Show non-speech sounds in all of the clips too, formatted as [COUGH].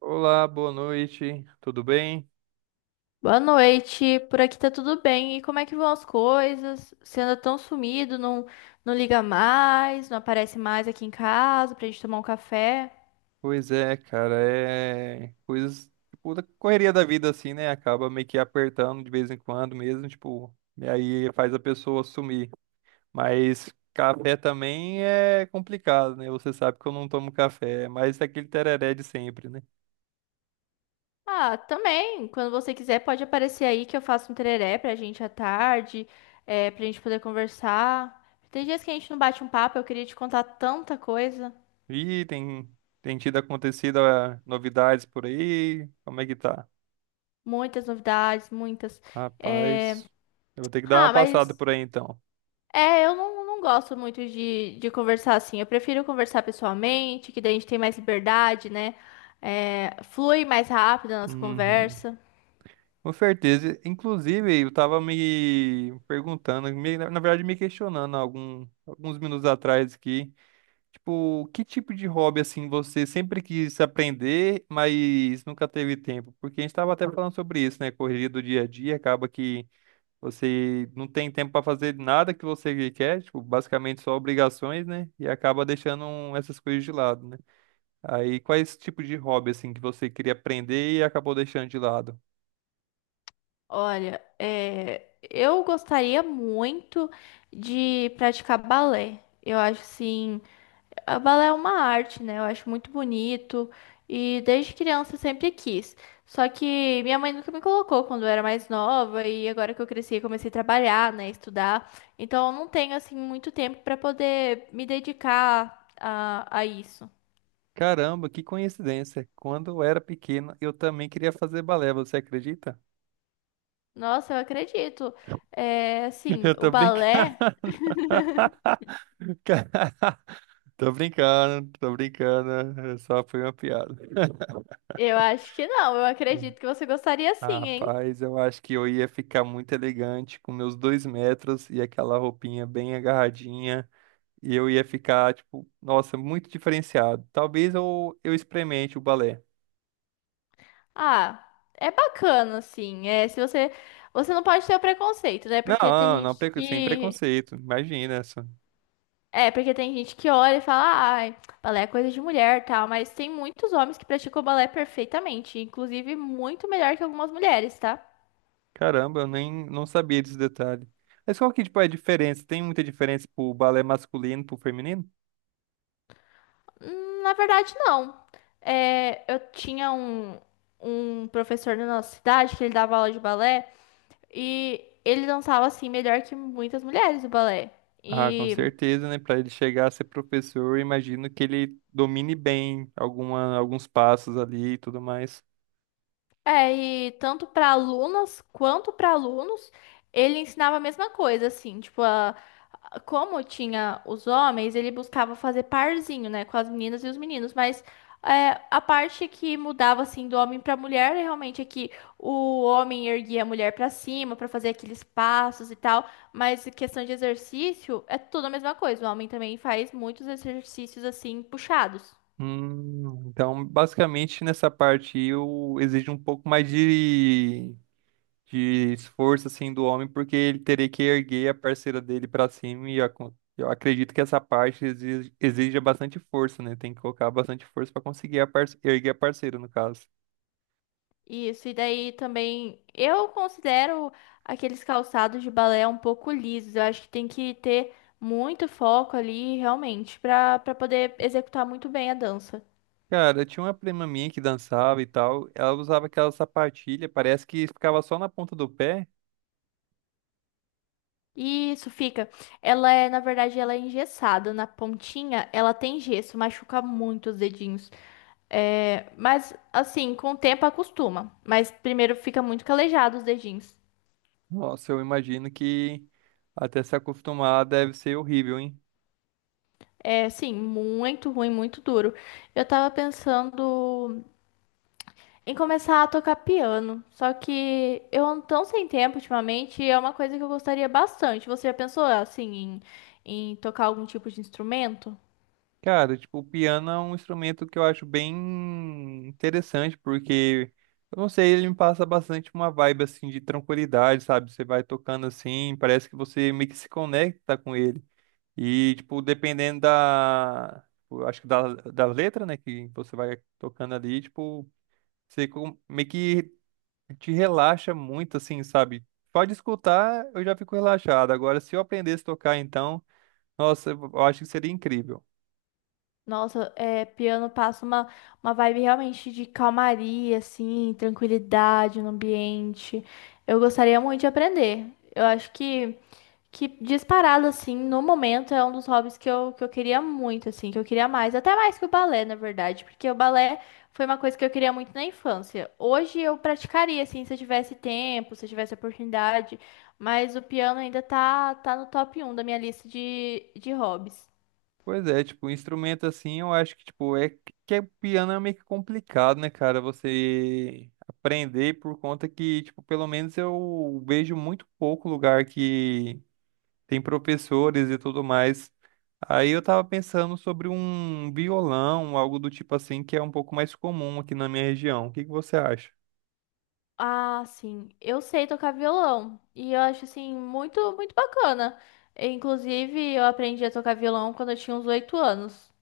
Olá, boa noite, tudo bem? Boa noite, por aqui tá tudo bem. E como é que vão as coisas? Você anda tão sumido, não liga mais, não aparece mais aqui em casa pra gente tomar um café. Pois é, cara, é coisas, tipo, da correria da vida, assim, né? Acaba meio que apertando de vez em quando mesmo, tipo, e aí faz a pessoa sumir. Mas café também é complicado, né? Você sabe que eu não tomo café, mas é aquele tereré de sempre, né? Ah, também, quando você quiser pode aparecer aí que eu faço um tereré pra gente à tarde, pra gente poder conversar. Tem dias que a gente não bate um papo, eu queria te contar tanta coisa, E tem, tem tido acontecido novidades por aí? Como é que tá? muitas novidades, muitas. É, Rapaz, eu vou ter que dar ah, uma passada mas por aí então. Eu não gosto muito de conversar assim. Eu prefiro conversar pessoalmente, que daí a gente tem mais liberdade, né? É, flui mais rápido a nossa Uhum. conversa. Com certeza. Inclusive, eu tava me perguntando, na verdade, me questionando alguns minutos atrás aqui. Tipo, que tipo de hobby assim você sempre quis aprender, mas nunca teve tempo? Porque a gente tava até falando sobre isso, né? Correria do dia a dia, acaba que você não tem tempo para fazer nada que você quer, tipo, basicamente só obrigações, né? E acaba deixando essas coisas de lado, né? Aí, quais tipo de hobby assim que você queria aprender e acabou deixando de lado? Olha, eu gostaria muito de praticar balé. Eu acho assim. A balé é uma arte, né? Eu acho muito bonito e desde criança eu sempre quis. Só que minha mãe nunca me colocou quando eu era mais nova e agora que eu cresci, eu comecei a trabalhar, né, estudar. Então eu não tenho assim muito tempo para poder me dedicar a isso. Caramba, que coincidência. Quando eu era pequeno, eu também queria fazer balé, você acredita? Nossa, eu acredito. É, [LAUGHS] assim, Eu o tô brincando. balé, [LAUGHS] Ca- [LAUGHS] Tô brincando, tô brincando. Só foi uma piada. eu acho que não. Eu [LAUGHS] acredito que você gostaria Ah, sim, hein? rapaz, eu acho que eu ia ficar muito elegante com meus 2 m e aquela roupinha bem agarradinha. E eu ia ficar, tipo, nossa, muito diferenciado. Talvez eu experimente o balé. Ah, é bacana assim. É, se você não pode ter o preconceito, né? Porque tem Não, não, gente sem que preconceito, imagina. é, porque tem gente que olha e fala, ai, balé é coisa de mulher, tal, mas tem muitos homens que praticam balé perfeitamente, inclusive muito melhor que algumas mulheres, tá? Caramba, eu nem não sabia desse detalhe. Mas qual que, tipo, é a diferença? Tem muita diferença pro balé masculino e pro feminino? Na verdade, não. Eu tinha um professor na nossa cidade que ele dava aula de balé e ele dançava assim melhor que muitas mulheres o balé. Ah, com E certeza, né? Para ele chegar a ser professor, eu imagino que ele domine bem alguma, alguns passos ali e tudo mais. é, e tanto para alunas quanto para alunos, ele ensinava a mesma coisa, assim, tipo, como tinha os homens, ele buscava fazer parzinho, né, com as meninas e os meninos, mas é, a parte que mudava, assim, do homem para mulher, realmente é que o homem erguia a mulher para cima para fazer aqueles passos e tal, mas em questão de exercício, é tudo a mesma coisa, o homem também faz muitos exercícios, assim, puxados. Então, basicamente, nessa parte aí, eu exijo um pouco mais de esforço assim do homem, porque ele teria que erguer a parceira dele pra cima e eu acredito que essa parte exija bastante força, né? Tem que colocar bastante força pra conseguir a erguer a parceira, no caso. Isso, e daí também eu considero aqueles calçados de balé um pouco lisos. Eu acho que tem que ter muito foco ali, realmente, para poder executar muito bem a dança. Cara, eu tinha uma prima minha que dançava e tal, ela usava aquela sapatilha, parece que ficava só na ponta do pé. Isso fica. Ela é, na verdade, ela é engessada. Na pontinha, ela tem gesso, machuca muito os dedinhos. É, mas, assim, com o tempo acostuma. Mas primeiro fica muito calejado os dedinhos. Nossa, eu imagino que até se acostumar deve ser horrível, hein? É, sim, muito ruim, muito duro. Eu tava pensando em começar a tocar piano. Só que eu ando tão sem tempo ultimamente, e é uma coisa que eu gostaria bastante. Você já pensou assim em tocar algum tipo de instrumento? Cara, tipo, o piano é um instrumento que eu acho bem interessante, porque, eu não sei, ele me passa bastante uma vibe, assim, de tranquilidade, sabe? Você vai tocando assim, parece que você meio que se conecta com ele. E, tipo, dependendo da, tipo, eu acho que da, da letra, né, que você vai tocando ali, tipo, você meio que te relaxa muito, assim, sabe? Pode escutar, eu já fico relaxado. Agora, se eu aprendesse a tocar, então, nossa, eu acho que seria incrível. Nossa, é, piano passa uma vibe realmente de calmaria, assim, tranquilidade no ambiente. Eu gostaria muito de aprender. Eu acho que disparado, assim, no momento é um dos hobbies que eu queria muito, assim, que eu queria mais, até mais que o balé, na verdade, porque o balé foi uma coisa que eu queria muito na infância. Hoje eu praticaria, assim, se eu tivesse tempo, se eu tivesse oportunidade, mas o piano ainda tá no top um da minha lista de hobbies. Pois é, tipo, instrumento assim, eu acho que, tipo, é que o piano é meio que complicado, né, cara? Você aprender por conta que, tipo, pelo menos eu vejo muito pouco lugar que tem professores e tudo mais. Aí eu tava pensando sobre um violão, algo do tipo assim, que é um pouco mais comum aqui na minha região. O que que você acha? Ah, sim, eu sei tocar violão e eu acho, assim, muito, muito bacana. Inclusive, eu aprendi a tocar violão quando eu tinha uns 8 anos.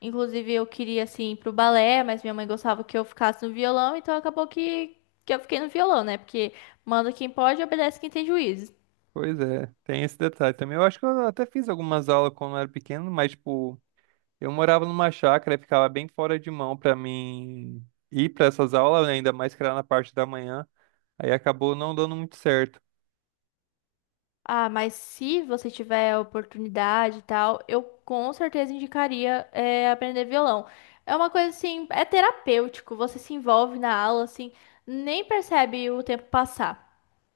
Inclusive, eu queria, assim, ir pro balé, mas minha mãe gostava que eu ficasse no violão, então acabou que eu fiquei no violão, né? Porque manda quem pode, obedece quem tem juízo. Pois é, tem esse detalhe também. Eu acho que eu até fiz algumas aulas quando eu era pequeno, mas, tipo, eu morava numa chácara e ficava bem fora de mão pra mim ir pra essas aulas, né, ainda mais que era na parte da manhã. Aí acabou não dando muito certo. Ah, mas se você tiver a oportunidade e tal, eu com certeza indicaria aprender violão. É uma coisa assim, é terapêutico, você se envolve na aula, assim, nem percebe o tempo passar.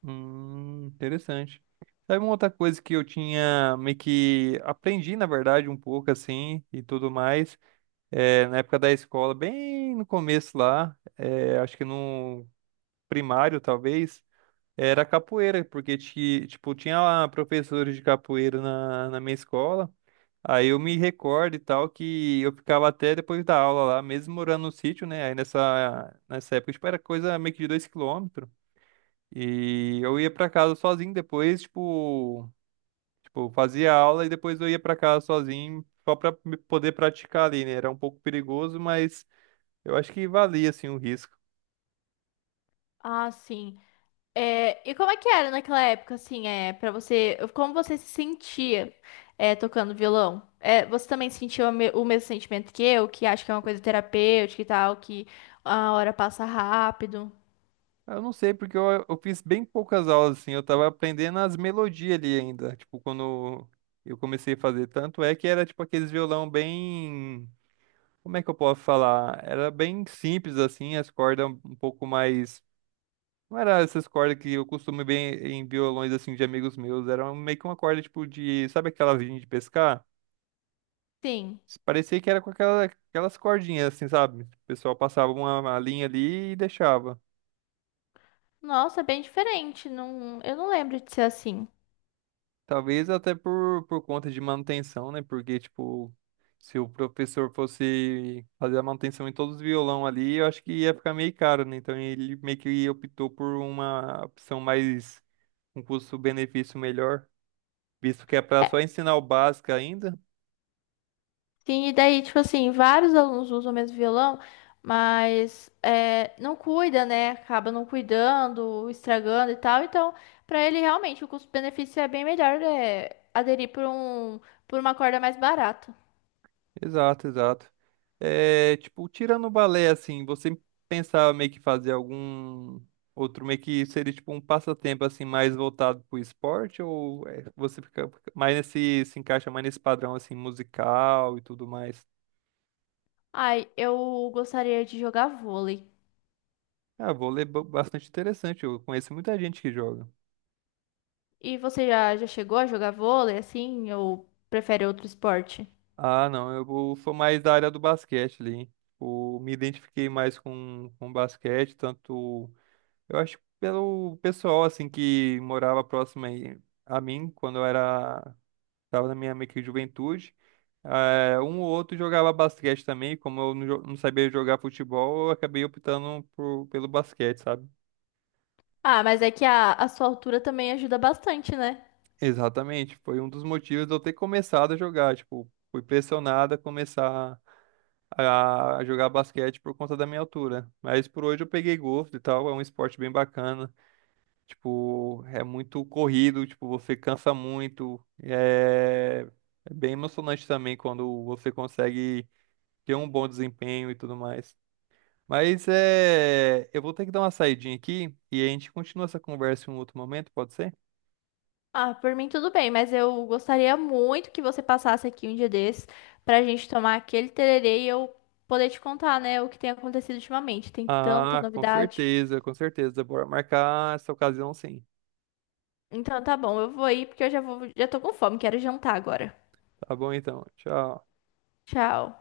Interessante. Sabe uma outra coisa que eu tinha meio que aprendi, na verdade, um pouco assim e tudo mais, é, na época da escola, bem no começo lá, é, acho que no primário talvez, era capoeira, porque tipo, tinha lá professores de capoeira na, na minha escola. Aí eu me recordo e tal que eu ficava até depois da aula lá, mesmo morando no sítio, né? Aí nessa, nessa época, tipo, era coisa meio que de 2 km. E eu ia pra casa sozinho depois, tipo, tipo, fazia aula e depois eu ia pra casa sozinho só pra me poder praticar ali, né? Era um pouco perigoso, mas eu acho que valia assim o risco. Ah, sim. É, e como é que era naquela época, assim, é, para você, como você se sentia, é, tocando violão? É, você também sentiu o mesmo sentimento que eu, que acho que é uma coisa terapêutica e tal, que a hora passa rápido? Eu não sei, porque eu fiz bem poucas aulas, assim, eu tava aprendendo as melodias ali ainda, tipo, quando eu comecei a fazer, tanto é que era, tipo, aqueles violão bem, como é que eu posso falar? Era bem simples, assim, as cordas um pouco mais, não era essas cordas que eu costumo ver em violões, assim, de amigos meus, era um, meio que uma corda, tipo, de, sabe aquela vinha de pescar? Sim. Parecia que era com aquela, aquelas cordinhas, assim, sabe? O pessoal passava uma linha ali e deixava. Nossa, é bem diferente. Não, eu não lembro de ser assim. É, Talvez até por conta de manutenção, né? Porque, tipo, se o professor fosse fazer a manutenção em todos os violão ali, eu acho que ia ficar meio caro, né? Então ele meio que optou por uma opção mais, um custo-benefício melhor, visto que é para só ensinar o básico ainda. sim, e daí, tipo assim, vários alunos usam o mesmo violão, mas é, não cuida, né? Acaba não cuidando, estragando e tal. Então, pra ele, realmente, o custo-benefício é bem melhor aderir por um, por uma corda mais barata. Exato, exato. É, tipo, tirando o balé, assim, você pensava meio que fazer algum outro, meio que seria tipo um passatempo, assim, mais voltado pro esporte, ou é, você fica mais nesse, se encaixa mais nesse padrão, assim, musical e tudo mais? Ai, eu gostaria de jogar vôlei. Ah, vôlei é bastante interessante, eu conheço muita gente que joga. E você já chegou a jogar vôlei, assim, ou prefere outro esporte? Ah, não, sou mais da área do basquete ali, hein? Tipo, me identifiquei mais com basquete, tanto. Eu acho que pelo pessoal, assim, que morava próximo aí a mim, quando eu era... Tava na minha meio que juventude. Eh, um ou outro jogava basquete também. Como eu não, não sabia jogar futebol, eu acabei optando pelo basquete, sabe? Ah, mas é que a sua altura também ajuda bastante, né? Exatamente. Foi um dos motivos de eu ter começado a jogar. Tipo, fui pressionado a começar a jogar basquete por conta da minha altura. Mas por hoje eu peguei gosto e tal. É um esporte bem bacana. Tipo, é muito corrido, tipo, você cansa muito. É, é bem emocionante também quando você consegue ter um bom desempenho e tudo mais. Mas é, eu vou ter que dar uma saidinha aqui e a gente continua essa conversa em um outro momento, pode ser? Ah, por mim tudo bem, mas eu gostaria muito que você passasse aqui um dia desses pra gente tomar aquele tererê e eu poder te contar, né, o que tem acontecido ultimamente. Tem tanta Ah, com novidade. certeza, com certeza. Bora marcar essa ocasião sim. Então tá bom, eu vou ir porque eu já vou, já tô com fome, quero jantar agora. Tá bom então. Tchau. Tchau.